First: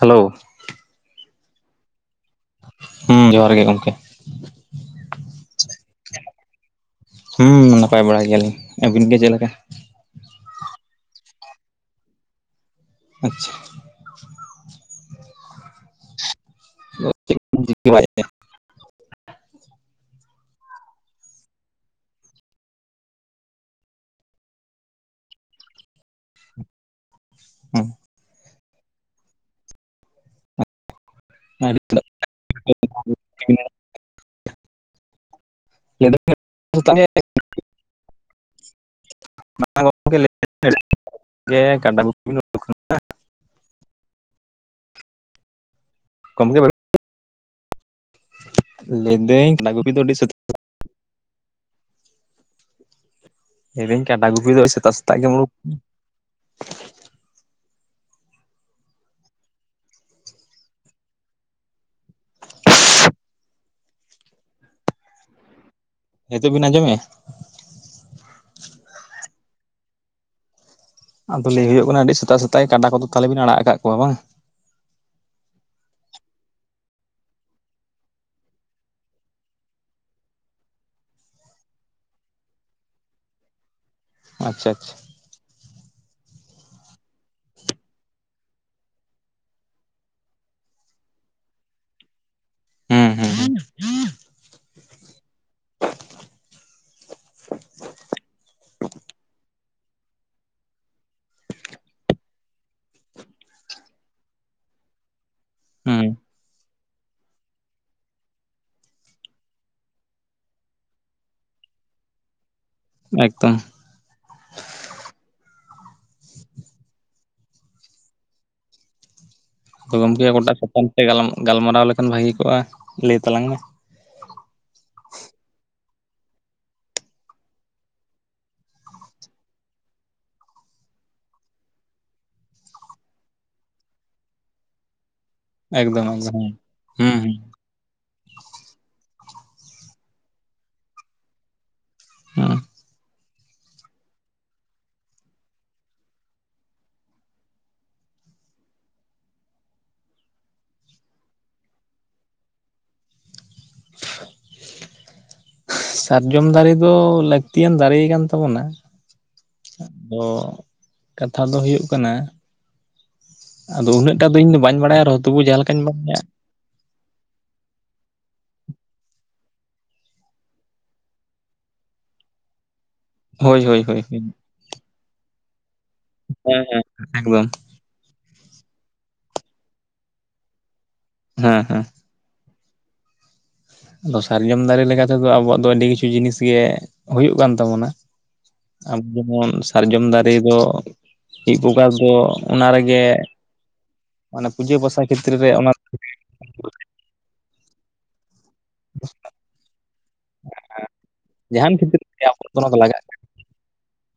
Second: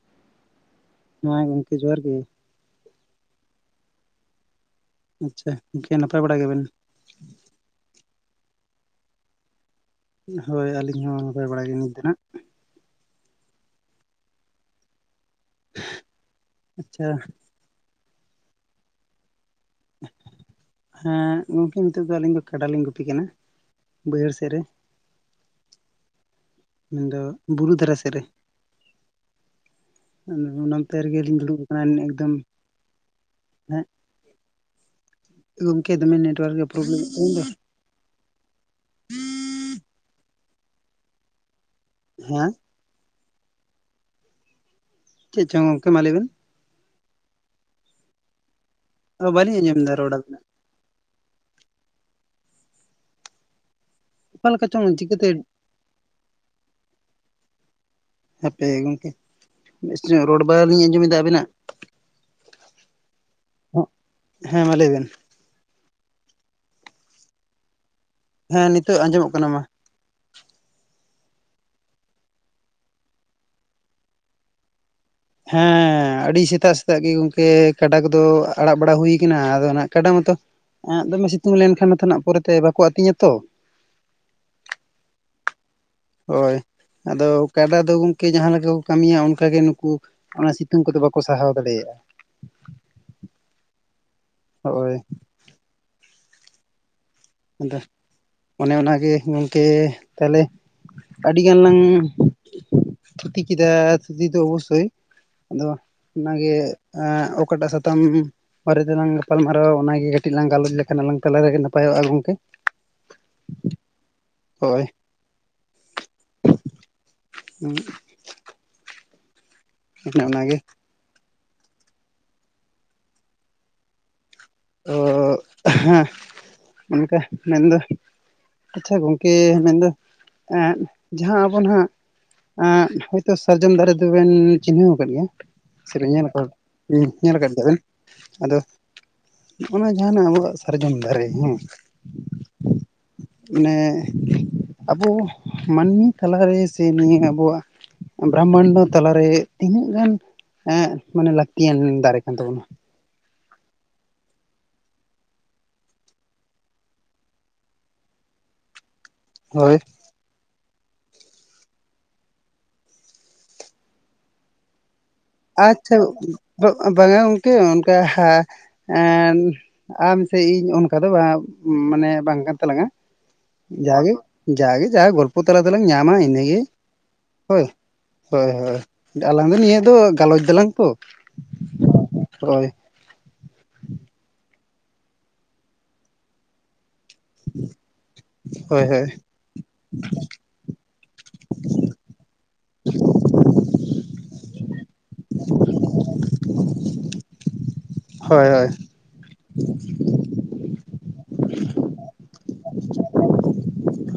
Hello. ᱦᱮᱸ ᱜᱚᱢᱠᱮ ᱡᱚᱦᱟᱨ ᱜᱮ ᱾ ᱦᱩᱸ ᱡᱚᱦᱟᱨ ᱜᱮ ᱜᱚᱝᱠᱮ ᱾ ᱟᱪᱪᱷᱟ ᱜᱚᱝᱠᱮ ᱱᱟᱯᱟᱭ ᱵᱟᱲᱟ ᱜᱮᱵᱮᱱ? ᱱᱟᱯᱟᱭ ᱵᱟᱲᱟᱭ ᱜᱮᱭᱟᱞᱤᱧ, ᱟᱹᱵᱤᱱ ᱜᱮ ᱪᱮᱫ ᱞᱮᱠᱟ? ᱦᱳᱭ ᱟᱹᱞᱤᱧ ᱦᱚᱸ ᱱᱟᱯᱟᱭ ᱵᱟᱲᱟᱭ ᱜᱮᱧ ᱱᱤᱛ ᱫᱚ ᱱᱟᱜ ᱾ ᱟᱪᱪᱷᱟ ᱾ ᱟᱪᱪᱷᱟ ᱪᱮᱫ ᱪᱤᱠᱟᱹ ᱵᱟᱭ [unintelligible] ᱦᱮᱸ ᱜᱚᱝᱠᱮ ᱱᱤᱛᱳᱜ ᱫᱚ ᱟᱹᱞᱤᱧ ᱫᱚ ᱠᱟᱰᱟ ᱞᱤᱧ ᱜᱩᱯᱤ ᱠᱟᱱᱟ ᱵᱟᱹᱭᱦᱟᱹᱲ ᱥᱮᱫ ᱨᱮ ᱾ ᱢᱮᱱ ᱫᱚ ᱵᱩᱨᱩ ᱫᱷᱟᱨᱟ ᱥᱮᱫ ᱨᱮ ᱾ ᱱᱚᱱᱛᱮ ᱨᱮᱜᱮ ᱞᱤᱧ ᱫᱩᱲᱩᱵ ᱟᱠᱟᱱᱟ ᱮᱠᱫᱚᱢ, ᱦᱮᱸ ᱜᱚᱢᱠᱮ ᱫᱚᱢᱮ ᱱᱮᱴᱣᱟᱨᱠ ᱮ ᱯᱨᱚᱵᱽᱞᱮᱢ ᱮᱫ ᱛᱟᱵᱤᱱ ᱫᱚ ᱾ ᱻ [unintelligible] ᱜᱚᱢᱠᱮ ᱠᱟᱰᱟ ᱜᱩᱯᱤ ᱦᱮᱸ [unintelligible] ᱪᱮᱫ ᱪᱚᱝ ᱜᱚᱝᱠᱮ ᱢᱟ ᱞᱟᱹᱭ ᱵᱮᱱ ᱾ ᱠᱚᱢ [unintelligible] ᱚ ᱞᱟᱹᱭᱫᱟᱹᱧ ᱵᱟᱹᱞᱤᱧ ᱠᱟᱰᱟ ᱟᱸᱡᱚᱢ ᱜᱩᱯᱤ ᱮᱫᱟ ᱫᱚ ᱨᱚᱲ ᱟᱹᱰᱤ ᱥᱟᱹᱛ [unintelligible] ᱟᱵᱤᱱᱟᱜ ᱞᱟᱹᱭ ᱫᱟᱹᱧᱠᱟᱰᱟ ᱚᱠᱟ ᱜᱩᱯᱤ ᱫᱚ ᱞᱮᱠᱟ ᱪᱚᱝ ᱥᱮᱛᱟᱜ ᱥᱮᱛᱟᱜ ᱪᱤᱠᱟᱹᱛᱮ ᱜᱮᱢ ᱩᱲᱩᱠ ᱦᱟᱯᱮ ᱜᱚᱢᱠᱮ ᱵᱮᱥ ᱧᱚᱜ ᱨᱚᱲ ᱵᱟᱝ ᱞᱤᱧ ᱟᱸᱡᱚᱢᱮᱫᱟ ᱟᱵᱤᱱᱟᱜ ᱾ ᱦᱮᱸ ᱢᱟ ᱞᱟᱹᱭ ᱵᱮᱱ ᱾ ᱱᱤᱛᱚᱜ ᱵᱤᱱ ᱟᱸᱡᱚᱢᱮᱜ-ᱟ? ᱦᱮᱸ ᱱᱤᱛᱚᱜ ᱟᱸᱡᱚᱢᱚᱜ ᱠᱟᱱᱟ ᱢᱟ ᱾ ᱟᱫᱚ ᱞᱟᱹᱭ ᱦᱩᱭᱩᱜ ᱠᱟᱱᱟ ᱟᱹᱰᱤ ᱥᱮᱛᱟᱜ ᱥᱮᱛᱟᱜ ᱠᱟᱰᱟ ᱠᱚᱫᱚ ᱛᱟᱦᱚᱞᱮ ᱵᱮᱱ ᱟᱲᱟᱜ ᱟᱠᱟᱫ ᱠᱚᱣᱟ ᱵᱟᱝ? ᱦᱮᱸ ᱟᱹᱰᱤ ᱥᱮᱛᱟᱜ ᱥᱮᱛᱟᱜ ᱜᱮ ᱜᱚᱝᱠᱮ ᱠᱟᱰᱟ ᱠᱚᱫᱚ ᱟᱲᱟᱜ ᱵᱟᱲᱟ ᱦᱩᱭ ᱠᱟᱱᱟ ᱟᱫᱚ ᱠᱟᱰᱟ ᱢᱟᱛᱚ ᱮᱸᱜ ᱫᱚᱢᱮ ᱥᱤᱛᱩᱝ ᱞᱮᱱᱠᱷᱟᱱ ᱢᱟᱛᱚ ᱱᱟᱜ ᱯᱚᱨᱮ ᱛᱮ ᱵᱟᱠᱚ ᱟᱹᱛᱤᱧᱟ ᱛᱚ ᱾ ᱟᱪᱪᱷᱟ ᱟᱪᱪᱷᱟ ᱾ ᱦᱳᱭ ᱟᱫᱚ ᱠᱟᱰᱟ ᱫᱚ ᱜᱚᱢᱠᱮ ᱡᱟᱦᱟᱸ ᱞᱮᱠᱟ ᱠᱚ ᱠᱟᱹᱢᱤᱭᱟ ᱚᱱᱠᱟᱜ ᱜᱮ ᱱᱩᱠᱩ ᱚᱱᱟ ᱥᱤᱛᱩᱝ ᱠᱚᱫᱚ ᱵᱟᱠᱚ ᱥᱟᱦᱟᱣ ᱫᱟᱲᱮᱭᱟᱜᱼᱟ ᱾ ᱦᱮᱸ ᱦᱮᱸ ᱾ ᱦᱳᱭ ᱾ ᱟᱫᱚ ᱚᱱᱮ ᱚᱱᱟ ᱜᱮ ᱜᱚᱢᱠᱮ ᱛᱟᱦᱚᱞᱮ ᱟᱹᱰᱤ ᱜᱟᱱ ᱞᱟᱝ ᱛᱷᱩᱛᱤ ᱠᱮᱫᱟ ᱛᱷᱩᱛᱤ ᱫᱚ ᱚᱵᱚᱥᱥᱳᱭ ᱾ ᱟᱫᱚ ᱦᱩᱸ ᱚᱱᱟᱜᱮ ᱚᱠᱟᱴᱟᱜ ᱥᱟᱛᱟᱢ ᱵᱟᱨᱮ ᱛᱮᱞᱟᱝ ᱜᱟᱯᱟᱞᱢᱟᱨᱟᱣᱟ ᱚᱱᱟᱜᱮ ᱠᱟᱹᱴᱤᱡ ᱞᱟᱝ ᱜᱟᱞᱚᱪ ᱞᱮᱠᱷᱟᱱ ᱟᱞᱟᱝ ᱛᱟᱞᱟ ᱨᱮᱜᱮ ᱱᱟᱯᱟᱭᱚᱜᱼᱟ ᱜᱚᱝᱠᱮ ᱾ ᱮᱠᱫᱚᱢ ᱾ ᱦᱳᱭ ᱾ ᱦᱩᱸ [unintelligible] ᱟᱫᱚ ᱚᱱᱮ ᱜᱚᱢᱠᱮ ᱚᱱᱟᱜᱮ ᱚᱠᱟᱴᱟᱜ ᱥᱟᱛᱟᱢ ᱛᱮ ᱜᱟᱞ ᱜᱟᱞᱢᱟᱨᱟᱣ ᱞᱮᱠᱷᱟᱱ ᱵᱷᱟᱹᱜᱤ ᱠᱚᱜᱼᱟ ᱞᱟᱹᱭ ᱛᱟᱞᱟᱝ ᱢᱮ ᱾ ᱚ ᱦᱮᱸ ᱚᱱᱠᱟ ᱢᱮᱱᱫᱚ ᱟᱪᱪᱷᱟ ᱜᱚᱝᱠᱮ ᱢᱮᱱᱫᱟ ᱮᱸᱜ ᱡᱟᱦᱟᱸ ᱟᱵᱚ ᱱᱟᱦᱱᱟᱜ ᱮᱸᱜ ᱦᱳᱭᱛᱳ ᱥᱟᱨᱡᱚᱢ ᱫᱟᱨᱮ ᱫᱚᱵᱮᱱ ᱪᱤᱱᱦᱟᱹᱣ ᱟᱠᱟᱫ ᱜᱮᱭᱟ ᱮᱠᱫᱚᱢ ᱾ ᱮᱠᱫᱚᱢ ᱦᱩᱸ ᱦᱩᱸ [unintelligible] ᱧᱮᱞ ᱟᱠᱟᱫ ᱜᱮᱭᱟ ᱵᱮᱱ ᱟᱫᱚ ᱱᱚᱜ ᱱᱚᱣᱟ ᱡᱟᱦᱟᱸ ᱱᱟᱜ ᱟᱵᱚᱣᱟᱜ ᱥᱟᱨᱡᱚᱢ ᱫᱟᱨᱮ ᱦᱮᱸ ᱾ ᱦᱮᱸ ᱢᱟᱱᱮ ᱟᱵᱚ ᱢᱟᱹᱱᱢᱤ ᱛᱟᱞᱟᱨᱮ ᱥᱮ ᱱᱤᱭᱟᱹ ᱟᱵᱚᱣᱟᱜ ᱵᱨᱟᱦᱢᱟᱱᱰᱚ ᱛᱟᱞᱟᱨᱮ ᱛᱤᱱᱟᱹᱜ ᱜᱟᱱ ᱮ ᱢᱟᱱᱮ ᱞᱟᱹᱠᱛᱤᱭᱟᱱ ᱫᱟᱨᱮ ᱠᱟᱱ ᱛᱟᱵᱚᱱᱟ ᱥᱟᱨᱡᱚᱢ ᱫᱟᱨᱮ ᱫᱚ ᱞᱟᱹᱠᱛᱤᱭᱟᱱ ᱫᱟᱨᱮ ᱠᱟᱱ ᱛᱟᱵᱚᱱᱟ ᱦᱳᱭ ᱟᱫᱚ ᱠᱟᱛᱷᱟ ᱫᱚ ᱦᱩᱭᱩᱜ ᱠᱟᱱᱟ ᱟᱫᱚ ᱩᱱᱟᱹᱜᱴᱟ ᱫᱚ ᱤᱧ ᱫᱚᱧ ᱵᱟᱲᱟᱭᱟ ᱨᱚᱸ ᱟᱪᱪᱷᱟ ᱵᱟᱝᱟ ᱜᱚᱝᱠᱮ ᱚᱱᱠᱟ ᱮ ᱟᱢᱥᱮ ᱤᱧ ᱚᱱᱠᱟ ᱫᱚ ᱵᱟᱝ ᱢᱟᱱᱮ ᱵᱟᱝ ᱠᱟᱱ ᱛᱟᱞᱟᱝᱟ ᱦᱳᱭ ᱦᱳᱭ ᱦᱳᱭ ᱡᱟᱜᱮ ᱦᱮᱸ ᱡᱟᱜᱮ ᱡᱟ ᱜᱚᱞᱯᱚ ᱛᱟᱞᱟ ᱫᱚᱞᱟᱝ ᱧᱟᱢᱟ ᱤᱱᱟᱹᱜᱮ ᱦᱮᱸ ᱮᱠᱫᱚᱢ ᱦᱳᱭ ᱦᱳᱭ ᱦᱳᱭ ᱟᱞᱟᱝ ᱫᱚ ᱱᱤᱭᱟᱹ ᱫᱚ ᱜᱟᱞᱚᱪ ᱫᱟᱞᱟᱝ ᱛᱚ ᱦᱮᱸ ᱦᱮᱸ ᱦᱳᱭ ᱟᱫᱚ ᱥᱟᱨᱡᱚᱢ ᱫᱟᱨᱮ ᱞᱮᱠᱟ ᱛᱮᱫᱚ ᱟᱵᱚᱣᱟᱜ ᱫᱚ ᱟᱹᱰᱤ ᱠᱤᱪᱷᱩ ᱡᱤᱱᱤᱥ ᱜᱮ ᱦᱩᱭᱩᱜ ᱠᱟᱱ ᱛᱟᱵᱚᱱᱟ ᱦᱳᱭ ᱦᱳᱭ ᱟᱵᱚ ᱡᱮᱢᱚᱱ ᱥᱟᱨᱡᱚᱢ ᱫᱟᱨᱮ ᱫᱚ ᱪᱤᱡ ᱵᱚᱠᱟ ᱫᱚ ᱚᱱᱟ ᱨᱮᱜᱮ ᱢᱟᱱᱮ ᱯᱩᱡᱟᱹ ᱯᱟᱥᱟ ᱠᱷᱮᱛᱨᱮ ᱨᱮ ᱚᱱᱟ ᱦᱳᱭ ᱦᱳᱭ ᱡᱟᱦᱟᱱ ᱠᱷᱮᱛᱨᱮ ᱛᱮ ᱟᱵᱚᱨᱚ ᱚᱱᱟ ᱠᱚ ᱞᱟᱜᱟᱜ ᱠᱟᱱᱟ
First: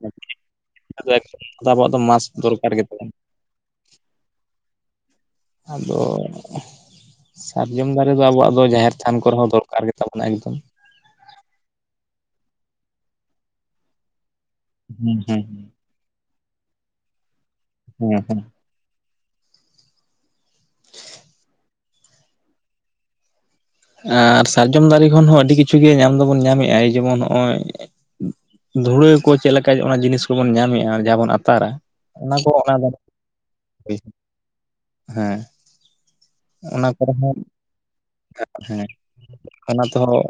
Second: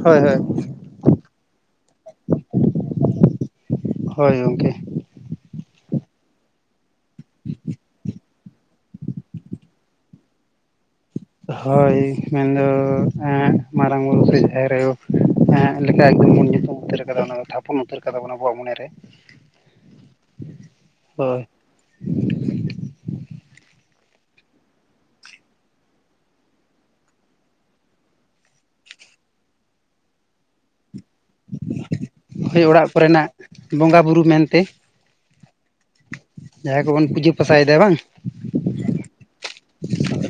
ᱦᱳᱭ ᱦᱳᱭ ᱟᱵᱚᱣᱟᱜ ᱫᱚ ᱢᱟᱥᱠ ᱫᱚᱨᱠᱟᱨ ᱜᱮ ᱛᱟᱵᱚᱱᱟ ᱦᱳᱭ ᱜᱚᱢᱠᱮ ᱟᱫᱚ ᱥᱟᱨᱡᱚᱢ ᱫᱟᱨᱮ ᱫᱚ ᱟᱵᱚᱣᱟᱜ ᱫᱚ ᱡᱟᱦᱮᱨ ᱛᱷᱟᱱ ᱠᱚᱨᱮ ᱦᱚᱸ ᱫᱚᱨᱠᱟᱨ ᱜᱮᱛᱟᱵᱚᱱᱟ ᱮᱠᱫᱚᱢ ᱦᱳᱭ ᱢᱮᱱᱫᱚ ᱢᱟᱨᱟᱝ ᱵᱩᱨᱩ ᱥᱮ ᱡᱟᱦᱮᱨ ᱟᱭᱳ ᱦᱮᱸ ᱦᱮᱸ ᱞᱮᱠᱟᱵᱚᱢ ᱵᱚᱱ ᱧᱩᱛᱩᱢ ᱩᱛᱟᱹᱨᱫᱟ ᱛᱷᱟᱯᱚᱱ ᱩᱛᱟᱹᱨ ᱦᱮᱸ ᱦᱮᱸ ᱟᱵᱚᱣᱟᱜ ᱢᱚᱱᱮᱨᱮ ᱦᱳᱭ ᱟᱨ ᱥᱟᱨᱡᱚᱢ ᱫᱟᱨᱮ ᱠᱷᱚᱱ ᱦᱚᱸ ᱟᱹᱰᱤ ᱠᱤᱪᱷᱩ ᱜᱮ ᱧᱟᱢ ᱫᱚᱵᱚᱱ ᱧᱟᱢᱮᱜᱼᱟ ᱡᱮᱢᱚᱱ ᱱᱚᱜᱼᱚᱭ ᱫᱷᱩᱲᱟᱹ ᱠᱚ ᱪᱮᱫᱠᱟ ᱚᱱᱟ ᱡᱤᱱᱤᱥ ᱠᱚᱵᱚᱱ ᱧᱟᱢᱮᱫᱼᱟ ᱡᱟᱦᱟᱸ ᱵᱚᱱ ᱟᱛ ᱦᱳᱭ ᱚᱲᱟᱜ ᱠᱚᱨᱮᱱᱟᱜ ᱵᱚᱸᱜᱟᱼᱵᱩᱨᱩ ᱢᱮᱱᱛᱮ ᱦᱮᱸ ᱡᱟᱦᱟᱸᱭ ᱚᱱᱟ ᱠᱚᱵᱚᱱ ᱠᱚᱨᱮ ᱦᱚᱸ ᱯᱩᱡᱟᱹ ᱯᱟᱥᱟᱭᱮᱫᱟ ᱵᱟᱝ ᱦᱮᱸ ᱚᱱᱟ ᱛᱮᱦᱚᱸ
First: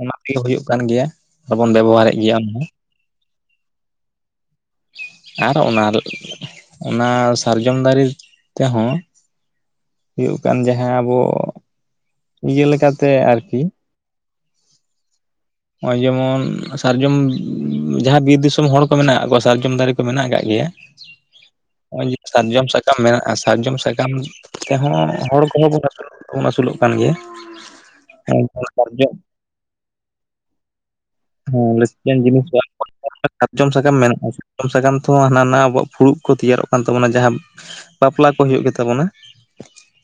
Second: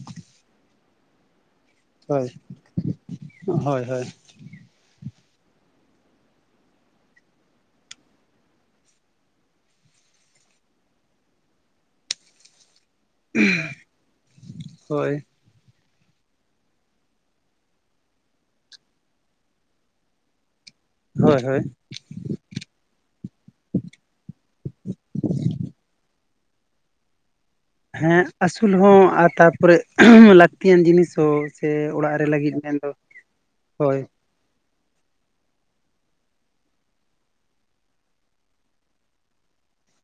ᱚᱱᱟ ᱛᱮᱜᱮ ᱦᱩᱭᱩᱜ ᱠᱟᱱ ᱜᱮᱭᱟ ᱟᱨᱵᱚᱱ ᱵᱮᱵᱚᱦᱟᱨᱮᱫ ᱦᱳᱭ ᱜᱮᱭᱟ ᱚᱱᱟ ᱦᱚᱸ ᱦᱳᱭ [inaudible] ᱟᱨ ᱚᱱᱟ ᱚᱱᱟ ᱥᱟᱨᱡᱚᱢ ᱫᱟᱨᱮ ᱛᱮᱦᱚᱸ ᱦᱩᱭᱩᱜ ᱠᱟᱱ ᱡᱟᱦᱟᱸ ᱟᱵᱚ ᱤᱭᱟᱹ ᱞᱮᱠᱟᱛᱮ ᱟᱨᱠᱤ ᱦᱳᱭ ᱱᱚᱜᱼᱚᱭ ᱡᱮᱢᱚᱱ ᱥᱟᱨᱡᱚᱢ ᱡᱟᱦᱟᱸ ᱵᱤᱨ ᱫᱤᱥᱚᱢ ᱦᱚᱲ ᱠᱚ ᱢᱮᱱᱟᱜ ᱠᱫ ᱠᱚᱣᱟ ᱥᱟᱨᱡᱚᱢ ᱫᱟᱨᱮ ᱠᱚ ᱢᱮᱱᱟᱜ ᱟᱠᱟᱫ ᱜᱮᱭᱟ ᱦᱳᱭ ᱦᱳᱭ [unintelligible] ᱥᱟᱨᱡᱚᱢ ᱥᱟᱠᱟᱢ ᱢᱮᱱᱟᱜᱼᱟ ᱥᱟᱨᱡᱚᱢ ᱥᱟᱠᱟᱢ ᱛᱮᱦᱚᱸ ᱦᱚᱲ ᱠᱚᱦᱚᱸ ᱵᱚᱱ ᱵᱚᱱ ᱟᱹᱥᱩᱞᱚᱜ ᱠᱟᱱ ᱜᱮᱭᱟ ᱦᱮᱸ ᱟᱹᱥᱩᱞ ᱦᱚᱸ ᱥᱟᱨᱡᱚᱢ ᱟᱨ ᱛᱟᱨᱯᱚᱨᱮ ᱞᱠ ᱞᱟᱹᱠᱛᱤᱭᱟᱱ ᱡᱤᱱᱤᱥ ᱦᱚᱸ ᱥᱮ ᱦᱮᱸ ᱚᱲᱟᱜ ᱞᱟᱹᱠᱛᱤᱭᱟᱱ ᱨᱮ ᱡᱤᱱᱤᱥ ᱞᱟᱹᱜᱤᱫ ᱢᱮᱱᱫᱚ ᱦᱳᱭ ᱥᱟᱨᱚᱢ ᱥᱟᱠᱟᱢ ᱛᱮᱦᱚᱸ ᱦᱟᱱᱟ ᱟᱵᱚᱣᱟᱜ ᱯᱷᱩᱲᱩᱜ ᱠᱚ ᱛᱮᱭᱟᱨᱚᱜ ᱠᱟᱱ ᱛᱟᱵᱚᱱᱟ ᱡᱟᱦᱟᱸ ᱵᱟᱯᱞᱟ ᱠᱚ ᱦᱳᱳ ᱜᱮᱛᱟᱵᱚᱱᱟ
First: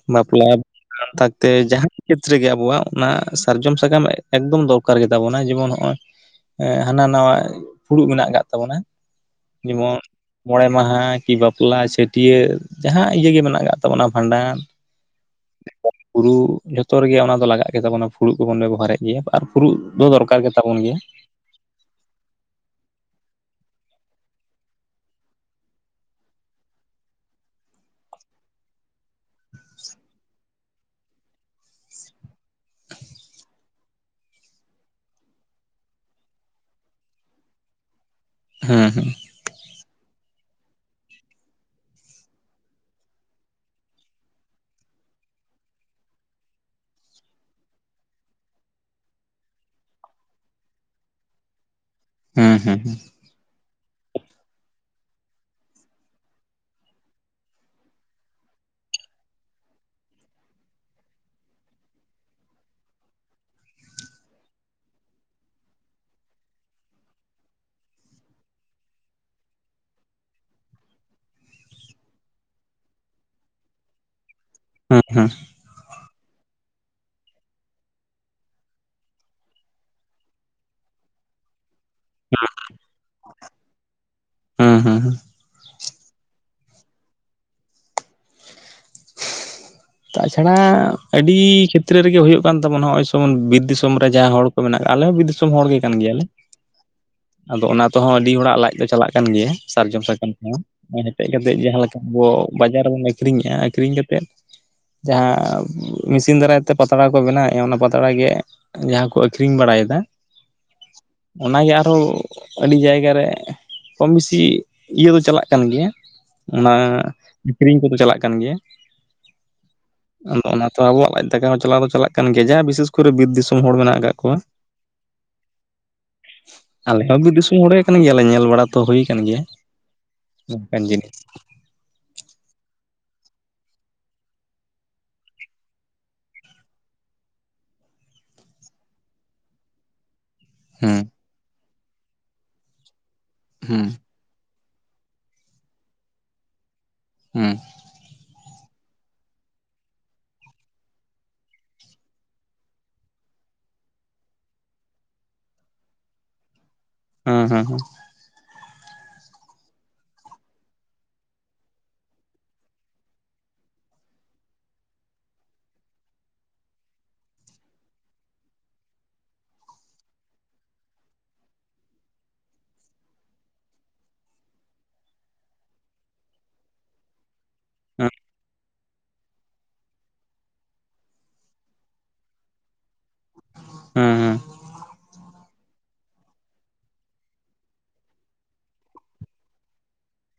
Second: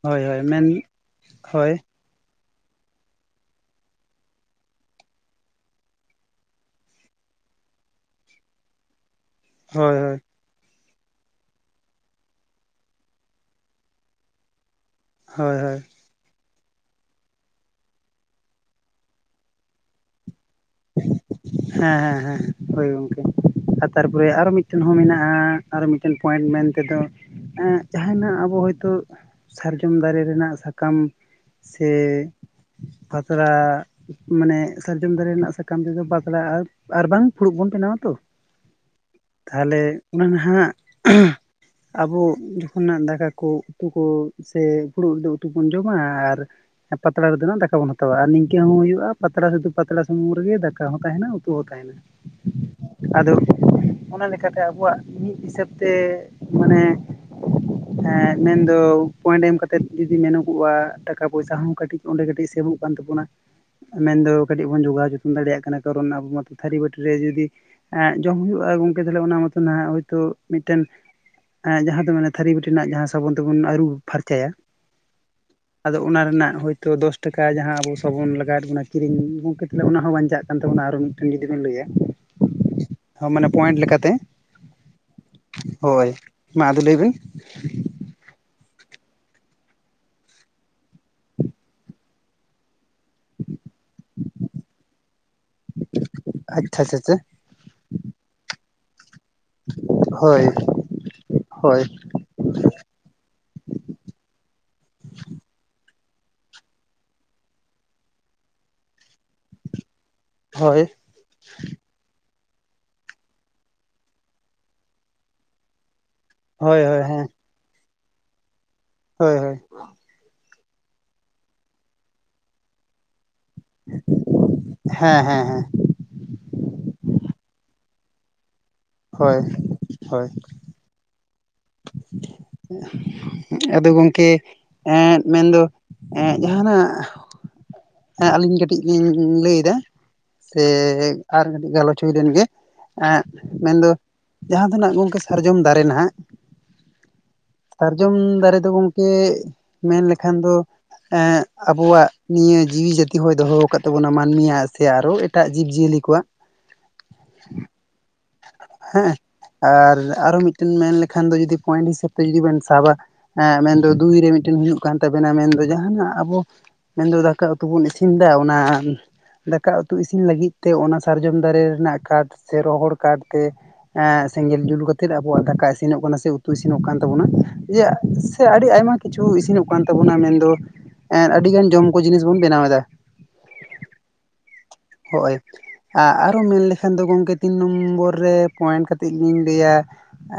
ᱦᱳᱭ ᱦᱳᱭ ᱵᱟᱯᱞᱟ ᱢᱮᱱ ᱛᱮ ᱦᱳᱭ ᱡᱟᱦᱟᱸ ᱠᱷᱮᱛᱨᱮ ᱜᱮᱮ ᱟᱵᱚᱣᱟᱜ ᱚᱱᱟ ᱥᱟᱨᱡᱚᱢ ᱥᱟᱠᱟᱢ ᱮᱠᱫᱚᱢ ᱫᱚᱨᱠᱟᱨ ᱜᱮᱛᱟᱵᱚᱱᱟ ᱡᱮᱢᱚᱱ ᱱᱚᱜᱼᱚᱭ ᱦᱟᱱᱟ ᱱᱟ ᱯᱷᱩᱲᱩᱜ ᱢᱮᱱᱟᱜ ᱟᱠᱟᱫ ᱛᱟᱵᱚᱱᱟ ᱡᱮᱢᱚᱱ ᱦᱳᱭ ᱦᱳᱭ ᱢᱚᱬᱮ ᱢᱟᱦᱟ ᱠᱤ ᱵᱟᱯᱞᱟ ᱪᱷᱟᱹᱴᱭᱟᱹᱨ ᱡᱟᱦᱟᱸ ᱤᱭᱟᱹᱮ ᱢᱮᱱᱟᱜ ᱠᱫ ᱛᱟᱵᱚᱱᱟ ᱵᱷᱟᱸᱰᱟᱱ ᱦᱳᱭ ᱦᱳᱭ ᱯᱷᱩᱲᱩᱜ ᱡᱷᱚᱛᱚ ᱨᱮᱜᱮ ᱚᱱᱟ ᱫᱚ ᱞᱟᱜᱟᱜ ᱜᱮᱛᱟᱵᱚᱱᱟ ᱯᱷᱩᱲᱩᱜ ᱠᱚᱵᱚᱱ ᱵᱮᱵᱚᱦᱟᱨᱮᱫ ᱜᱮᱭᱟ ᱟᱨ ᱯᱷᱩᱲᱩᱜ ᱫᱚ ᱫᱚᱨᱠᱟᱨ ᱜᱮᱛᱟ ᱯᱚᱱ ᱜᱮᱭᱟ ᱦᱮᱸ ᱦᱮᱸ ᱦᱮᱸ ᱦᱳᱭ ᱜᱚᱢᱠᱮ ᱟᱨ ᱛᱟᱨᱯᱚᱨᱮ ᱟᱨᱚ ᱢᱤᱫᱴᱮᱱ ᱦᱚᱸ ᱢᱮᱱᱟᱜᱼᱟ ᱟᱨᱚ ᱢᱤᱫᱴᱮᱱ ᱯᱚᱭᱮᱱᱴ ᱢᱮᱱ ᱛᱮᱫᱚ ᱮ ᱡᱟᱦᱟᱸᱭᱱᱟᱜ ᱟᱵᱚ ᱦᱚᱭᱛᱳ ᱥᱟᱨᱡᱚᱢ ᱫᱟᱨᱮ ᱨᱮᱱᱟᱜ ᱥᱟᱠᱟᱢ ᱥᱮ ᱯᱟᱛᱲᱟ ᱢᱟᱱᱮ ᱥᱟᱨᱡᱚᱢ ᱫᱟᱨᱮ ᱨᱮᱱᱟᱜ ᱠᱟᱢ ᱛᱮᱫᱚ ᱯᱟᱛᱲᱟ ᱟᱨ ᱵᱟᱝ ᱯᱷᱩᱲᱩᱜ ᱵᱚᱱ ᱵᱮᱱᱟᱣᱟ ᱛᱚ ᱦᱮᱸ ᱦᱮᱸ ᱛᱟᱦᱚᱞᱮ ᱚᱱᱟ ᱱᱟᱦᱟᱸᱜ ᱟᱵᱚ ᱡᱚᱠᱷᱚᱱᱟᱜ ᱫᱟᱠᱟ ᱠᱚ ᱩᱛᱩ ᱠᱚ ᱥᱮ ᱯᱷᱩᱲᱩᱜ ᱨᱮᱫᱚ ᱩᱛᱩ ᱵᱚᱱ ᱡᱚᱢᱟ ᱟᱨ ᱯᱟᱛᱲᱟ ᱨᱮᱫᱚ ᱱᱟᱜ ᱫᱟᱠᱟ ᱵᱚᱱ ᱦᱟᱛᱟᱣᱟ ᱟᱨ ᱱᱤᱝᱠᱟᱹ ᱦᱚᱸ ᱦᱩᱭᱩᱜᱼᱟ ᱯᱟᱛᱲᱟ ᱥᱩᱫᱷᱩ ᱯᱟᱛᱲᱟ ᱥᱩᱢᱩᱝ ᱨᱮ ᱜᱮ ᱫᱟᱠᱟ ᱦᱚᱸ ᱛᱟᱦᱮᱱᱟ ᱩᱛᱩ ᱦᱚᱸ ᱛᱟᱦᱮᱱᱟ ᱦᱩᱸ ᱦᱩᱸ ᱟᱫᱚ ᱚᱱᱟ ᱞᱮᱠᱟᱛᱮ ᱟᱵᱚᱣᱟᱜ ᱢᱤᱫ ᱦᱤᱥᱟᱹᱵᱽ ᱛᱮ ᱢᱟᱱᱮ ᱦᱮᱸ ᱢᱮᱱᱫᱚ ᱯᱚᱭᱮᱱᱴ ᱮᱢ ᱠᱟᱛᱮᱫ ᱡᱩᱫᱤ ᱢᱮᱱᱚᱜᱚᱜᱼᱟ ᱴᱟᱠᱟ ᱯᱚᱭᱥᱟ ᱦᱚᱸ ᱠᱟᱹᱴᱤᱡ ᱚᱸᱰᱮ ᱠᱟᱹᱴᱤᱡ ᱥᱮᱵᱚᱜ ᱠᱟᱱ ᱛᱟᱵᱚᱱᱟ ᱢᱮᱱᱫᱚ ᱠᱟᱹᱴᱤᱡ ᱵᱚᱱ ᱡᱚᱜᱟᱣ ᱡᱚᱛ ᱫᱟᱲᱮᱭᱟᱜ ᱠᱟᱱᱟ ᱠᱟᱨᱚᱱ ᱟᱵᱚ ᱢᱟ ᱛᱷᱟᱹᱨᱤ ᱵᱟᱹᱴᱤ ᱨᱮ ᱡᱩᱫᱤ ᱮᱸᱜ ᱡᱚᱢ ᱦᱩᱭᱩᱜᱼᱟ ᱜᱚᱝᱠᱮ ᱛᱟᱦᱞᱮ ᱚᱱᱟ ᱢᱚᱛᱚᱭᱛᱳ ᱢᱤᱫᱴᱮᱱ ᱮᱸᱜ ᱡᱟᱦᱟᱸ ᱫᱚ ᱢᱟᱱᱮ ᱛᱷᱟᱹᱨᱤ ᱵᱟᱹᱴᱤ ᱨᱮᱱᱟᱜ ᱡᱟᱦᱟᱸ ᱥᱟᱵᱚᱱ ᱛᱮᱵᱚᱱ ᱟᱹᱨᱩ ᱯᱷᱟᱨᱪᱟᱭᱟ ᱦᱮᱸ ᱦᱮᱸ ᱟᱫᱚ ᱚᱱᱟ ᱨᱮᱱᱟᱜ ᱦᱳᱭᱛᱳ ᱫᱚᱥ ᱴᱟᱠᱟ ᱡᱟᱦᱟᱸ ᱟᱵᱚ ᱥᱟᱵᱚᱱ ᱞᱟᱜᱟᱣᱮᱫ ᱵᱚᱱᱟ ᱠᱤᱨᱤᱧ ᱜᱚᱝᱠᱮ [unintelligible] ᱚᱱᱟ ᱦᱚᱸ ᱵᱟᱧᱪᱟᱜ ᱠᱟᱱ ᱛᱟᱵᱚᱱᱟ ᱟᱨᱚ ᱢᱤᱫᱴᱮᱱ ᱡᱩᱫᱤ ᱵᱮᱱ ᱞᱟᱹᱭᱟ ᱢᱟᱱᱮ ᱯᱚᱭᱮᱱᱴ ᱞᱮᱠᱟᱛᱮ ᱦᱩᱸ ᱦᱩᱸ ᱦᱩᱸ ᱦᱳᱭ ᱢᱟ ᱟᱫᱚ ᱞᱟᱹᱭ ᱵᱤᱱ ᱛᱟᱪᱷᱟᱲᱟ ᱟᱹᱰᱤ ᱠᱷᱮᱛᱨᱮ ᱨᱮᱜᱮ ᱦᱩᱭᱩᱜ ᱠᱟᱱ ᱛᱟᱵᱚᱱᱟ ᱱᱚᱜᱼᱚᱭ ᱥᱚᱢᱚᱱ ᱵᱤᱨ ᱫᱤᱥᱚᱢ ᱨᱮ ᱡᱟᱦᱟᱸᱭ ᱦᱚᱲ ᱟᱞᱮ ᱦᱚᱸ ᱵᱤᱨ ᱫᱤᱥᱚᱢ ᱦᱚᱲᱜᱮ ᱠᱟᱱ ᱜᱮᱭᱟᱞᱮ ᱟᱪᱪᱷᱟ ᱟᱪᱪᱷᱟ ᱟᱪᱪᱷᱟ ᱟᱫᱚ ᱚᱱᱟ ᱛᱮᱦᱚᱸ ᱟᱹᱰᱤ ᱦᱚᱲᱟᱜ ᱞᱟᱡ ᱫᱚ ᱪᱟᱞᱟᱜ ᱠᱟᱱᱟ ᱠᱟᱱ ᱜᱮᱭᱟ ᱥᱟᱨᱡᱚᱢ ᱥᱟᱠᱟᱢ ᱦᱳᱭ ᱠᱚᱦᱚᱸ ᱦᱮᱴᱮᱡ ᱠᱟᱛᱮ ᱡᱟᱦᱟᱸ ᱦᱳᱭ ᱞᱮᱠᱟ ᱟᱵᱚ ᱵᱟᱡᱟᱨ ᱨᱮᱵᱚᱱ ᱟᱹᱠᱷᱨᱤᱧᱮᱜᱼᱟ ᱟᱹᱠᱷᱨᱤᱧ ᱠᱟᱛᱮᱫ ᱡᱟᱦᱟᱸ ᱢᱮᱥᱤᱱ ᱫᱟᱨᱟᱭ ᱛᱮ ᱯᱟᱛᱲᱟ ᱠᱚ ᱵᱮᱱᱟᱣᱮᱫᱼᱟ ᱚᱱᱟ ᱯᱟᱛᱲᱟ ᱜᱮ ᱡᱟᱦᱟᱸᱠᱩ ᱟᱹᱠᱷᱨᱤᱧ ᱵᱟᱲᱟᱭᱮᱫᱟ ᱦᱳᱭ ᱚᱱᱟᱜᱮ ᱟᱨᱦᱚᱸ ᱟᱹᱰᱤ ᱡᱟᱭᱜᱟ ᱨᱮ ᱠᱚᱢ ᱵᱮᱥᱤ ᱤᱭᱟᱹ ᱫᱚ ᱪᱟᱞᱟᱜ ᱠᱟᱱ ᱜᱮᱭᱟ ᱚᱱᱟ ᱦᱳᱭ ᱦᱳᱭ ᱦᱮᱸ ᱟᱠᱠᱷᱨᱤᱧ ᱠᱚᱫᱚ ᱪᱟᱞᱟᱜ ᱠᱟᱱ ᱜᱮᱭᱟ ᱦᱳᱭ ᱦᱳᱭ ᱟᱫᱚ ᱚᱱᱟ ᱛᱚ ᱟᱵᱚᱣᱟᱜ ᱞᱟᱡ ᱫᱟᱠᱟ ᱦᱚᱸ ᱪᱟᱞᱟᱣ ᱫᱚ ᱪᱟᱞᱟᱜ ᱠᱟᱱ ᱜᱮᱭᱟ ᱡᱟᱦᱟᱸ ᱵᱤᱥᱮᱥ ᱠᱚᱨᱮ ᱵᱤᱨ ᱫᱤᱥᱚᱢ ᱯᱨᱚᱛᱚᱢ ᱦᱚᱲ ᱢᱮᱱᱟᱜ ᱠᱟᱜ ᱠᱚᱣᱟ ᱦᱮᱸ ᱦᱮᱸ ᱦᱮᱸ ᱟᱞᱮ ᱦᱚᱸ ᱵᱤᱨ ᱫᱤᱥᱚᱢ ᱦᱚᱲᱮ ᱠᱟᱱ ᱜᱮᱭᱟᱞᱮ ᱧᱮᱞ ᱵᱟᱲᱟ ᱛᱚ ᱦᱩᱭ ᱠᱟᱱ ᱦᱳᱭ ᱜᱮᱭᱟ ᱦᱳᱭ ᱠᱟᱱ ᱡᱤᱱᱤᱥ [inaudible] ᱟᱫᱚ ᱜᱚᱢᱠᱮ ᱮ ᱢᱮᱱᱫᱚ ᱡᱟᱦᱟᱱᱟᱜ ᱦᱮᱸ ᱟᱹᱞᱤᱧ ᱠᱟᱹᱴᱤᱡ ᱞᱤᱧ ᱞᱟᱹᱭ ᱮᱫᱟ ᱥᱮ ᱦᱩᱸ ᱟᱨ ᱠᱟᱹᱴᱤᱡ ᱜᱟᱞᱚᱪ ᱦᱩᱭ ᱞᱮᱱ ᱜᱮ ᱮᱜ ᱦᱩᱸ ᱢᱮᱱᱫᱚ ᱡᱟᱦᱟᱸ ᱛᱤᱱᱟᱹᱜ ᱱᱚᱝᱠᱟ ᱥᱟᱨᱡᱚᱢ ᱫᱟᱨᱮ ᱱᱟᱦᱟᱸᱜ ᱦᱮᱸ ᱥᱟᱨᱡᱚᱢ ᱫᱟᱨᱮ ᱫᱚ ᱜᱚᱝᱠᱮ ᱢᱮᱱ ᱞᱮᱠᱷᱟᱱ ᱫᱚ ᱟᱵᱚᱣᱟᱜ ᱱᱤᱭᱟᱹ ᱡᱤᱣᱤ ᱡᱟᱹᱛᱤ ᱦᱚᱭ ᱫᱚᱦᱚ ᱟᱠᱟᱫ ᱛᱟᱵᱚᱱᱟ ᱢᱟᱹᱱᱢᱤᱭᱟᱜ ᱥᱮ ᱟᱨᱚ ᱮᱴᱟᱜ ᱡᱤᱵᱽᱡᱤᱭᱟᱹᱞᱤ ᱠᱚᱣᱟᱜ ᱦᱩᱸ ᱦᱩᱸ ᱦᱩᱸ ᱦᱮᱸ ᱟᱨ ᱟᱨᱚ ᱢᱤᱫ ᱴᱮᱱ ᱢᱮᱱ ᱞᱮᱠᱷᱟᱱ ᱫᱚ ᱡᱚᱫᱤ ᱯᱚᱭᱮᱱᱴ ᱦᱤᱥᱟᱹᱵᱽ ᱛᱮ ᱡᱚᱫᱤ ᱵᱮᱱ ᱥᱟᱵᱟ ᱮᱸ ᱢᱮᱱᱫᱚ ᱫᱩᱭ ᱨᱮ ᱢᱤᱫ ᱴᱮᱱ ᱦᱩᱭᱩᱜ ᱠᱟᱱ ᱛᱟᱵᱮᱱᱟ ᱢᱮᱱᱫᱚ ᱡᱟᱦᱟᱱᱟᱜ ᱟᱵᱚ ᱢᱮᱱᱫᱚ ᱫᱟᱠᱟ ᱩᱛᱩ ᱵᱚᱱ ᱤᱥᱤᱱ ᱮᱫᱟ ᱚᱱᱟ ᱫᱟᱠᱟ ᱩᱛᱩ ᱤᱥᱤᱱ ᱞᱟᱹᱜᱤᱫ ᱛᱮ ᱚᱱᱟ ᱥᱟᱨᱡᱚᱢ ᱫᱟᱨᱮ ᱨᱮᱱᱟᱜ ᱠᱟᱴ ᱥᱮ ᱨᱚᱦᱚᱲ ᱠᱟᱴᱛᱮᱸ ᱥᱮᱸᱜᱮᱞ ᱡᱩᱞ ᱠᱟᱛᱮ ᱫ ᱟᱵᱚᱣᱟᱜ ᱫᱟᱠᱟ ᱤᱥᱤᱱᱚᱜ ᱠᱟᱱᱟ ᱥᱮ ᱩᱛᱩ ᱤᱥᱤᱱᱚᱜ ᱠᱟᱱ ᱛᱟᱵᱚᱱᱟ᱾ ᱤᱭᱟ ᱥᱮ ᱟᱹᱰᱤ ᱟᱭᱢᱟ ᱠᱤᱪᱷᱩ ᱤᱥᱤᱱᱚᱜ ᱠᱟᱱ ᱛᱟᱵᱚᱱᱟ ᱢᱮᱱᱫᱚ ᱮ ᱟᱹᱰᱤ ᱜᱟᱱ ᱡᱚᱢ ᱠᱚ ᱡᱤᱱᱤᱥ ᱵᱚᱱ ᱵᱮᱱᱟᱣ ᱮᱫᱟ᱾ ᱦᱩᱸ ᱦᱩᱸ ᱦᱳᱭ ᱟᱨᱚ ᱢᱮᱱᱞᱮᱠᱷᱟᱱ ᱫᱚ ᱜᱚᱝᱠᱮ ᱛᱤᱱ ᱱᱚ ᱱᱚᱢᱵᱚᱨ ᱨᱮ ᱯᱚᱭᱮᱱᱴ ᱠᱟᱛᱮᱫ ᱞᱤᱧ ᱞᱟᱹᱭᱟ᱾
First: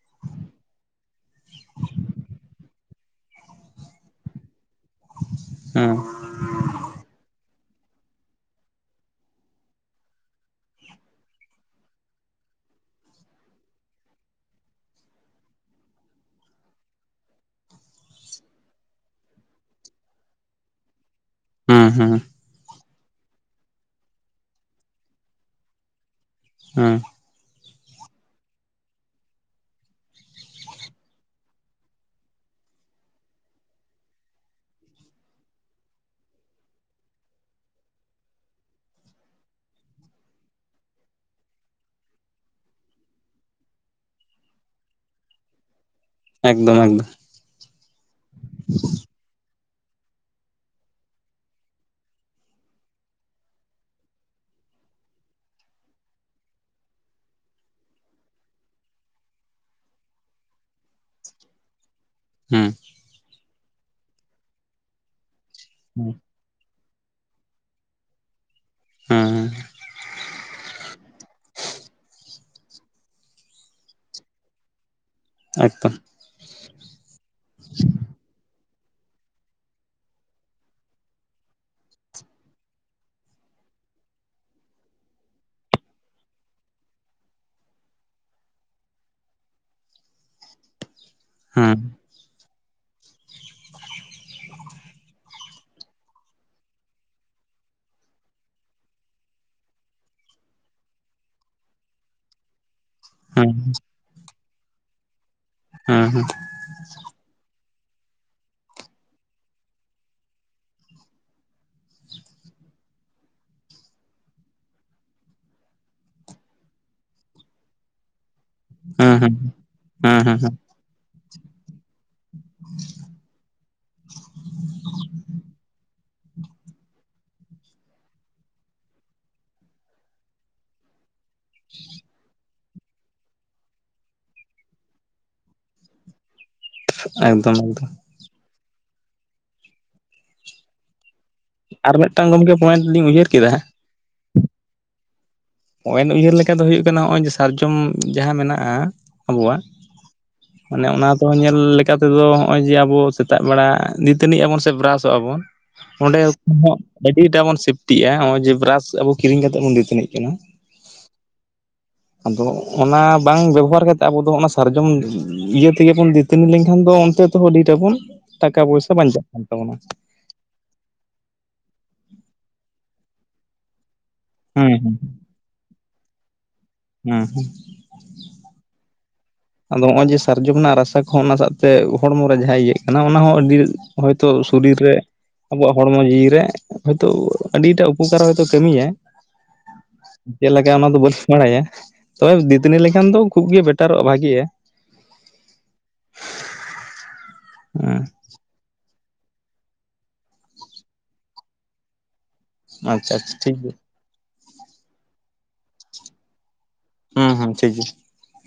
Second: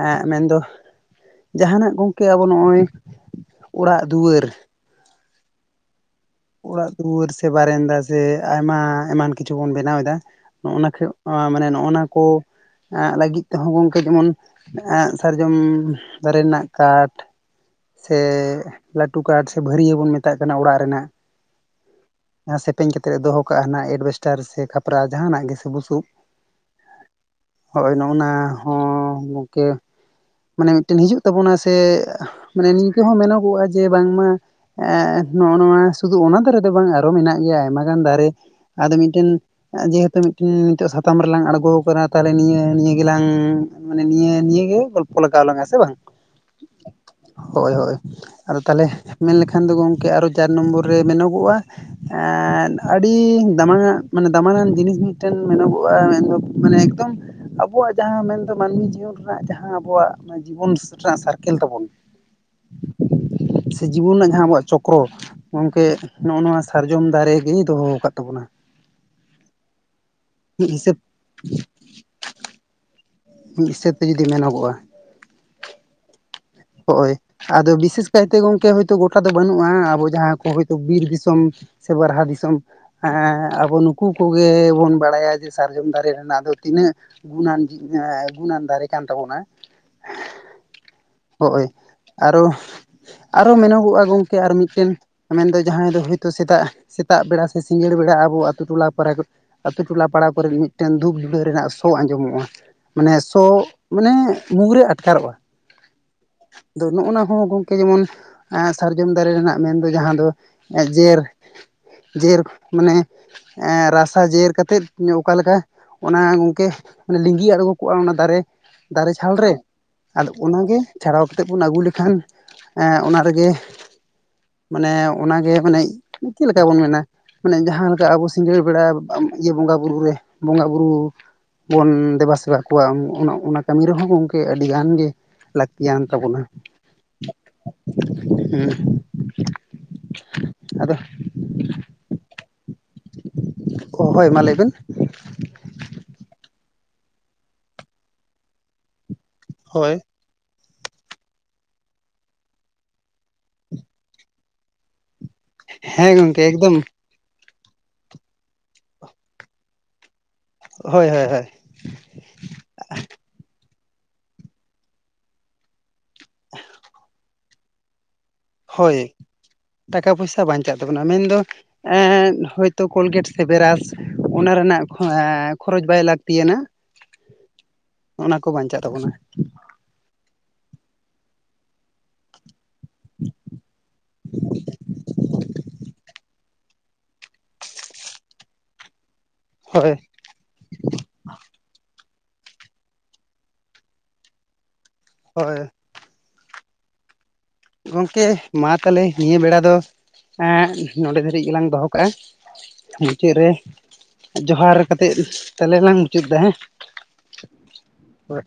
ᱮᱜ ᱢᱮᱱᱫᱚ ᱡᱟᱦᱟᱱᱟᱜ ᱜᱚᱝᱠᱮ ᱟᱵᱚ ᱱᱚᱜᱼᱚᱭ ᱚᱲᱟᱜ ᱫᱩᱣᱟᱹᱨ ᱾ ᱦᱮᱸ ᱚᱲᱟᱜ ᱫᱩᱣᱟᱹᱨ ᱥᱮ ᱵᱟᱨᱮᱱᱫᱟ ᱥᱮ ᱟᱭᱢᱟ ᱮᱢᱟᱱ ᱠᱤᱪᱷᱩ ᱵᱚᱱ ᱵᱮᱱᱟᱣ ᱮᱫᱟ᱾ ᱱᱚᱜᱼᱚ ᱱᱟ ᱢᱟᱱᱮ ᱱᱚᱜᱼᱚ ᱱᱟ ᱠᱚ ᱞᱟᱹᱜᱤᱫ ᱛᱮᱦᱚᱸ ᱜᱚᱝᱠᱮ ᱡᱮᱢᱚᱱ ᱥᱟᱨᱡᱚᱢ ᱫᱟᱨᱮ ᱨᱮᱱᱟᱜ ᱠᱟᱴ ᱥᱮ ᱞᱟᱹᱴᱩ ᱠᱟᱴ ᱥᱮ ᱵᱷᱟᱹᱨᱭᱟᱹ ᱵᱚᱱ ᱢᱮᱛᱟᱜ ᱠᱟᱱᱟ ᱚᱲᱟᱜ ᱨᱮᱱᱟᱜ᱾ ᱦᱩᱸ ᱦᱩᱸ ᱡᱟᱦᱟᱸ ᱥᱮᱯᱮᱧ ᱠᱟ ᱠᱟᱛᱮᱫ ᱫᱚᱦᱚ ᱠᱟᱜᱼᱟ ᱱᱟᱜ ᱮᱰᱵᱮᱥᱴᱟᱨ ᱥᱮ ᱠᱷᱟᱯᱨᱟ ᱡᱟᱦᱟᱱᱟᱜ ᱜᱮᱥᱮ ᱵᱩᱥᱩᱵ᱾ ᱦᱮᱸ ᱦᱚᱳᱭ ᱱᱚᱜᱱᱟ ᱦᱚᱸ ᱜᱚᱝᱠᱮ ᱢᱟᱱᱮ ᱢᱤᱫ ᱴᱮᱱ ᱦᱤᱡᱩᱜ ᱛᱟᱵᱚᱱᱟ ᱥᱮ ᱢᱟᱱᱮ ᱱᱤᱝᱠᱟᱹ ᱦᱚᱸ ᱢᱮᱱᱚᱜᱚᱜᱼᱟ ᱡᱮ ᱵᱟᱝᱢᱟ᱾ ᱮ ᱱᱚᱜᱼᱚ ᱱᱚᱣᱟ ᱥᱩᱫᱷᱩ ᱚᱱᱟ ᱫᱟᱨᱮ ᱫᱚ ᱵᱟᱝ ᱟᱨᱚ ᱢᱮᱱᱟᱜ ᱜᱮᱭᱟ ᱟᱭᱢᱟ ᱜᱟᱱ ᱫᱟᱨᱮ ᱟᱫᱚ ᱢᱤᱫ ᱴᱮᱱ ᱡᱮᱦᱮᱛᱩ ᱢᱤᱫᱴᱤᱱ ᱱᱤᱛᱚᱜ ᱥᱟᱛᱟᱢ ᱨᱮᱞᱟᱝ ᱟᱬᱜᱚ ᱠᱟᱱᱟ ᱛᱟᱦᱞᱮ ᱱᱤᱭᱟᱹ ᱱᱤᱭᱟᱹ ᱜᱮᱞᱟᱝ ᱢᱟᱱᱮ ᱱᱤᱭ ᱱᱤᱭ ᱜᱮ ᱜᱚᱞᱯᱚ ᱞᱟᱜᱟᱣ ᱟᱞᱟᱝ ᱟ ᱥᱮ ᱵᱟᱝ? ᱮᱠᱫᱚᱢ ᱮᱠᱫᱚᱢ᱾ ᱦᱳᱭ ᱦᱳᱭ ᱟᱫᱚ ᱛᱟᱦᱚᱞᱮ ᱢᱮᱱ ᱞᱮᱠᱷᱟᱱ ᱫᱚ ᱜᱚᱝᱠᱮ ᱟᱨᱚ ᱪᱟᱨ ᱱᱚᱢᱵᱚᱨ ᱨᱮ ᱢᱮᱱᱚᱜᱚᱜᱼᱟ᱾ ᱮᱸ ᱟᱹᱰᱤ ᱫᱟᱢᱟᱱᱟᱱ ᱢᱟᱱᱮ ᱫᱟᱢᱟᱱᱟᱱ ᱡᱤᱱᱤᱥ ᱢᱤᱫ ᱴᱮᱱ ᱢᱮᱱᱚᱜᱼᱟ ᱢᱮᱱᱫᱚ᱾ ᱢᱟᱱᱮ ᱮᱠᱫᱚᱢ ᱟᱵᱚᱣᱟᱜ ᱡᱟᱦᱟᱸ ᱢᱮᱱᱫᱚ ᱢᱟᱹᱱᱢᱤ ᱡᱤᱭᱚᱱ ᱨᱮᱱᱟᱜ ᱡᱟᱦᱟᱸ᱾ ᱟᱵᱚᱣᱟᱜ ᱡᱤᱵᱚᱱ ᱨᱮᱱᱟᱜ ᱥᱟᱨᱠᱮᱞ ᱛᱟᱵᱚᱱ᱾ ᱦᱮᱸ ᱥᱮ ᱡᱤᱵᱚᱱ ᱨᱮᱱᱟᱜ ᱡᱟᱦᱟᱸ ᱟᱵᱚᱣᱟᱜ ᱪᱚᱠᱨᱚ ᱜᱚᱝᱠᱮ ᱦᱩᱸ ᱱᱚᱭᱼᱚᱭ ᱱᱚᱣᱟ ᱥᱟᱨᱡᱚᱢ ᱫᱟᱨᱮ ᱜᱤ ᱫᱚᱦᱚ ᱟᱠᱟᱫ ᱛᱟᱵᱚᱱᱟ᱾ ᱦᱮᱸ [unintelligible] ᱢᱤᱫ ᱦᱤᱥᱟᱹᱵᱽᱛᱮ ᱡᱩᱫᱤ ᱢᱮᱱᱚᱜᱚᱜᱼᱟ᱾ ᱮᱠᱫᱚᱢ᱾ ᱦᱚᱼᱚᱭ ᱟᱫᱚ ᱵᱤᱥᱮᱥ ᱠᱟᱭᱛᱮ ᱜᱚᱝᱠᱮ ᱳ ᱜᱳᱴᱟ ᱫᱚ ᱵᱟᱹᱱᱩᱜᱼᱟ ᱟᱵᱚ ᱡᱟᱦᱟᱸ ᱠᱚ ᱦᱳᱭᱛᱳ ᱵᱤᱨ ᱫᱤᱥᱚᱢ ᱥᱮ ᱵᱟᱨᱦᱟ ᱫᱤᱥᱚᱢ ᱦᱮᱸ ᱟᱵᱚ ᱱᱩᱠᱩ ᱠᱚᱜᱮ ᱵᱚᱱ ᱵᱟᱲᱟᱭᱟ ᱡᱮ ᱥᱟᱨᱡᱚᱢ ᱫᱟᱨᱮ ᱨᱮᱱᱟᱜ ᱫᱚ ᱛᱤᱱᱟᱹᱜ ᱜᱩᱱᱟᱱ ᱡᱤᱱᱟ ᱜᱩᱱᱟᱱ ᱫᱟᱨᱮ ᱠᱟᱱ ᱛᱟᱵᱚᱱᱟ᱾ ᱦᱚᱳᱼᱭ ᱦᱩᱸ ᱟᱨᱚ ᱟᱨᱚ ᱢᱮᱱᱚᱜᱚᱜᱼᱟ ᱜᱚᱝᱠᱮ ᱟᱨ ᱢᱤᱫᱴᱮᱱ ᱢᱮᱱᱫᱚ ᱡᱟᱦᱟᱸᱭ ᱫᱚ ᱦᱳᱭᱛᱳ ᱥᱮᱛᱟᱜ ᱥᱮᱛᱟᱜ ᱵᱮᱲᱟ ᱥᱮ ᱥᱤᱸᱜᱟᱹᱲ ᱵᱮᱲᱟ ᱟᱵᱚ ᱟᱹᱛᱩ ᱴᱚᱞᱟ ᱯᱚᱨᱟ ᱟᱹᱛᱩ ᱴᱚᱞᱟ ᱯᱟᱲᱟ ᱠᱚᱨᱮ ᱢᱤᱫ ᱴᱮᱱ ᱫᱷᱩᱯ ᱡᱩᱲᱟᱹᱣ ᱨᱮᱱᱟᱜ ᱥᱚ ᱟᱸᱡᱚᱢᱚᱜᱼᱟ᱾ ᱢᱟᱱᱮ ᱥᱚ ᱦᱩᱸ ᱢᱟᱱᱮ ᱢᱩ ᱨᱮ ᱟᱴᱠᱟᱨᱚᱜᱼᱟ᱾ ᱦᱮᱸ ᱦᱮᱸ ᱟᱫᱚ ᱱᱚᱜ ᱱᱚᱣᱟ ᱦᱚᱸ ᱜᱚᱝᱠᱮ ᱡᱮᱢᱚᱱ ᱮᱸ ᱥᱟᱨᱡᱚᱢ ᱫᱟᱨᱮ ᱨᱮᱱᱟᱜ ᱢᱮᱱᱫᱚ ᱡᱟᱦᱟᱸ ᱫᱚ ᱡᱮᱨ ᱡᱮᱨᱠ ᱢᱟᱱᱮ ᱨᱟᱥᱟ ᱡᱮᱨ ᱠᱟᱛᱮᱫ ᱚᱠᱟᱞᱮᱠᱟ ᱚᱱᱟ ᱜᱚᱝᱠᱮ ᱞᱤᱸᱜᱤ ᱟᱬᱜᱳ ᱠᱚᱜᱼᱟ ᱚᱱᱟ ᱫᱟᱨᱮ᱾ ᱫᱟᱨᱮ ᱦᱩᱸ ᱦᱩᱸ ᱪᱷᱟᱞ ᱨᱮ ᱦᱩᱸ ᱦᱩᱸ ᱟᱫᱚ ᱦᱩᱸ ᱚᱱᱟᱜ ᱜᱮ ᱪᱷᱟᱲᱟᱣ ᱠᱟᱛᱮ ᱵᱚᱱ ᱟᱹᱜᱩ ᱞᱮᱠᱷᱟᱱ᱾ ᱮᱸ ᱚᱱᱟ ᱨᱮᱜᱮ ᱢᱟᱱᱮ ᱚᱱᱟᱜᱮ ᱢᱟᱱᱮ ᱪᱮᱫᱞᱮᱠᱟ ᱵᱚᱱ ᱢᱮᱱᱟ᱾ ᱢᱟᱱᱮ ᱡᱟᱦᱟ ᱞᱮᱠᱟ ᱟᱵᱚ ᱥᱤᱸᱜᱟᱹᱲ ᱵᱮᱲᱟ ᱤᱭᱟᱹ ᱵᱚᱸᱜᱟ ᱵᱩᱨᱩ ᱨᱮ ᱵᱚᱸᱜᱟ ᱵᱩᱨᱩ ᱵᱚᱱ ᱫᱮᱵᱟ ᱥᱮᱵᱟ ᱠᱚᱣᱟ ᱚᱱᱟ ᱚᱱᱟ ᱠᱟᱹᱢᱤ ᱨᱮᱦᱚᱸ ᱜᱚᱝᱠᱮ ᱟᱹᱰᱤ ᱜᱟᱱ ᱜᱮ ᱜᱮᱭᱟᱱ ᱛᱟᱵᱚᱱᱟ᱾ ᱮᱠᱫᱚᱢ ᱮᱠᱫᱚᱢ᱾ ᱦᱮᱸ ᱟᱫᱚ ᱟᱨ ᱢᱤᱫᱴᱟᱝ ᱜᱚᱢᱠᱮ ᱯᱚᱭᱮᱱᱴ ᱞᱤᱧ ᱩᱭᱦᱟᱹᱨ ᱠᱮᱫᱟ ᱦᱟᱸᱜ ᱚ ᱦᱳᱭ ᱢᱟ ᱞᱟᱹᱭᱵᱮᱱ ᱯᱚᱭᱮᱱᱴ ᱩᱭᱦᱟᱹᱨ ᱞᱮᱠᱟ ᱫᱚ ᱦᱩᱭᱩᱜ ᱠᱟᱱᱟ ᱱᱚᱜᱼᱚᱭ ᱡᱮ ᱥᱟᱨᱡᱚᱢ ᱡᱟᱦᱟᱸ ᱢᱮᱱᱟᱜᱼᱟ ᱟᱵᱚᱣᱟᱜ ᱦᱳᱭ ᱢᱟᱱᱮ ᱚᱱᱟ ᱫᱚ ᱧᱮᱞ ᱞᱮᱠᱟ ᱛᱮᱫᱚ ᱦᱚᱜᱼᱚᱭ ᱡᱮ ᱟᱵᱚ ᱥᱮᱛᱟᱜ ᱵᱮᱲᱟ ᱫᱟᱹᱛᱟᱹᱱᱤ ᱟᱵᱚᱱ ᱥᱮ ᱵᱨᱟᱥᱚᱜ ᱟᱵᱚᱱ ᱦᱮᱸ ᱚᱸᱰᱮ ᱜᱚᱝᱠᱮ ᱮᱠᱫᱚᱢ [unintelligible] ᱟᱹᱰᱤ ᱴᱟᱜ ᱵᱚᱱ ᱥᱮᱯᱴᱤᱜᱼᱟ ᱦᱚᱜ ᱚᱭ ᱡᱮ ᱵᱮᱨᱟᱥ ᱟᱵᱚ ᱠᱤᱨᱤᱧ ᱠᱟᱛᱮ ᱵᱚᱱ ᱫᱟᱹᱛᱟᱹᱱᱤᱜ ᱠᱟᱱᱟ ᱾ ᱦᱳᱭ ᱦᱳᱭ ᱦᱳᱭ ᱾ ᱟᱫᱚ ᱚᱱᱟ ᱵᱟᱝ ᱵᱮᱵᱚᱦᱟᱨ ᱠᱟᱛᱮᱫ ᱟᱵᱚ ᱫᱚ ᱚᱱᱟ ᱥᱟᱨᱡᱚᱢ ᱤᱭᱟᱹ ᱛᱮᱜᱮ ᱵᱚᱱ ᱫᱟᱹᱛᱟᱹᱱᱤ ᱞᱮᱱᱠᱷᱟᱱ ᱫᱚ ᱚᱱᱛᱮ ᱛᱮᱦᱚᱸ ᱟᱹᱰᱤ ᱴᱟ ᱵᱚᱱ ᱴᱟᱠᱟ ᱯᱚᱭᱥᱟ ᱵᱟᱧᱪᱟᱜ ᱠᱟᱱ ᱛᱟᱵᱚᱱᱟ ᱾ ᱠᱟ ᱯᱚᱭᱥᱟ ᱵᱟᱧᱼᱼ ᱵᱟᱧᱪᱟᱜ ᱛᱟᱵᱚᱱᱟ ᱢᱮᱱᱫᱚ ᱦᱚᱭᱛᱳ ᱠᱳᱞᱜᱮᱴ ᱥᱮ ᱵᱮᱨᱟᱥ ᱚᱱᱟ ᱦᱩᱸ ᱨᱮᱱᱟᱜ ᱦᱩᱸ ᱠᱷᱚᱨᱚᱪ ᱵᱟᱭ ᱞᱟᱹᱠᱛᱤᱭᱟᱱᱟ ᱾ ᱦᱮᱸ ᱦᱮᱸ ᱚᱱᱟ ᱠᱚ ᱵᱟᱧᱪᱟᱜ ᱛᱟᱵᱚᱱᱟ ᱟᱫᱚ ᱦᱚᱜᱼᱚᱭ ᱡᱮ ᱥᱟᱨᱡᱚᱢ ᱨᱮᱱᱟᱜ ᱨᱟᱥᱟ ᱠᱚᱦᱚᱸ ᱚᱱᱟ ᱥᱟᱜ ᱛᱮ ᱦᱚᱲᱢᱚ ᱨᱮ ᱡᱟᱦᱟᱸ ᱤᱭᱟᱹᱜ ᱚᱱᱟ ᱦᱚᱸ ᱟᱹᱰᱤ ᱦᱚᱭᱛᱚ ᱥᱚᱨᱤᱨ ᱨᱮ ᱟᱵᱚᱣᱟᱜ ᱦᱚᱲᱢᱚ ᱡᱤᱣᱤ ᱨᱮ ᱦᱳᱭᱛᱳ ᱟᱹᱰᱤᱴᱟᱜ ᱩᱯᱚᱠᱟᱨ ᱦᱚᱭᱛᱳ ᱠᱟᱢᱤᱭᱟᱭ ᱦᱳᱭ ᱪᱮᱫ ᱞᱮᱠᱟ ᱚᱱᱟ ᱫᱚ ᱵᱟᱹᱞᱤᱧ ᱵᱟᱲᱟᱭᱟ ᱛᱚᱵᱮ ᱫᱟᱹᱛᱟᱹᱱᱤ ᱞᱮᱠᱷᱟᱱ ᱫᱚ ᱠᱷᱩᱵ ᱜᱮ ᱵᱮᱴᱟᱨᱚᱜᱼᱟ ᱵᱷᱟᱜᱮᱭᱟ᱾ ᱦᱳᱭ ᱦᱮᱸ ᱜᱚᱝᱠᱮ ᱢᱟ ᱛᱟᱦᱚᱞᱮ ᱱᱤᱭᱟᱹ ᱵᱮᱲᱟ ᱫᱚ ᱮᱸᱜ ᱱᱚᱰᱮ ᱫᱷᱟᱹᱨᱤᱡ ᱜᱮᱞᱟᱝ ᱫᱚᱦᱚ ᱠᱟᱜᱼᱟ᱾ ᱟᱪᱪᱷᱟ ᱟᱪᱪᱷᱟ ᱢᱩᱪᱟᱹᱫ ᱨᱮ ᱴᱷᱤᱠ ᱜᱮᱭᱟ ᱡᱚᱦᱟᱨ ᱠᱟᱛᱮᱫ ᱛᱟᱦᱞᱮ ᱞᱟᱝ ᱢᱩᱪᱟᱹᱫ ᱫᱟ ᱦᱮᱸ᱾ ᱦᱩᱸ ᱦᱩᱸ ᱴᱷᱤᱠ ᱜᱮ ᱦᱳᱭ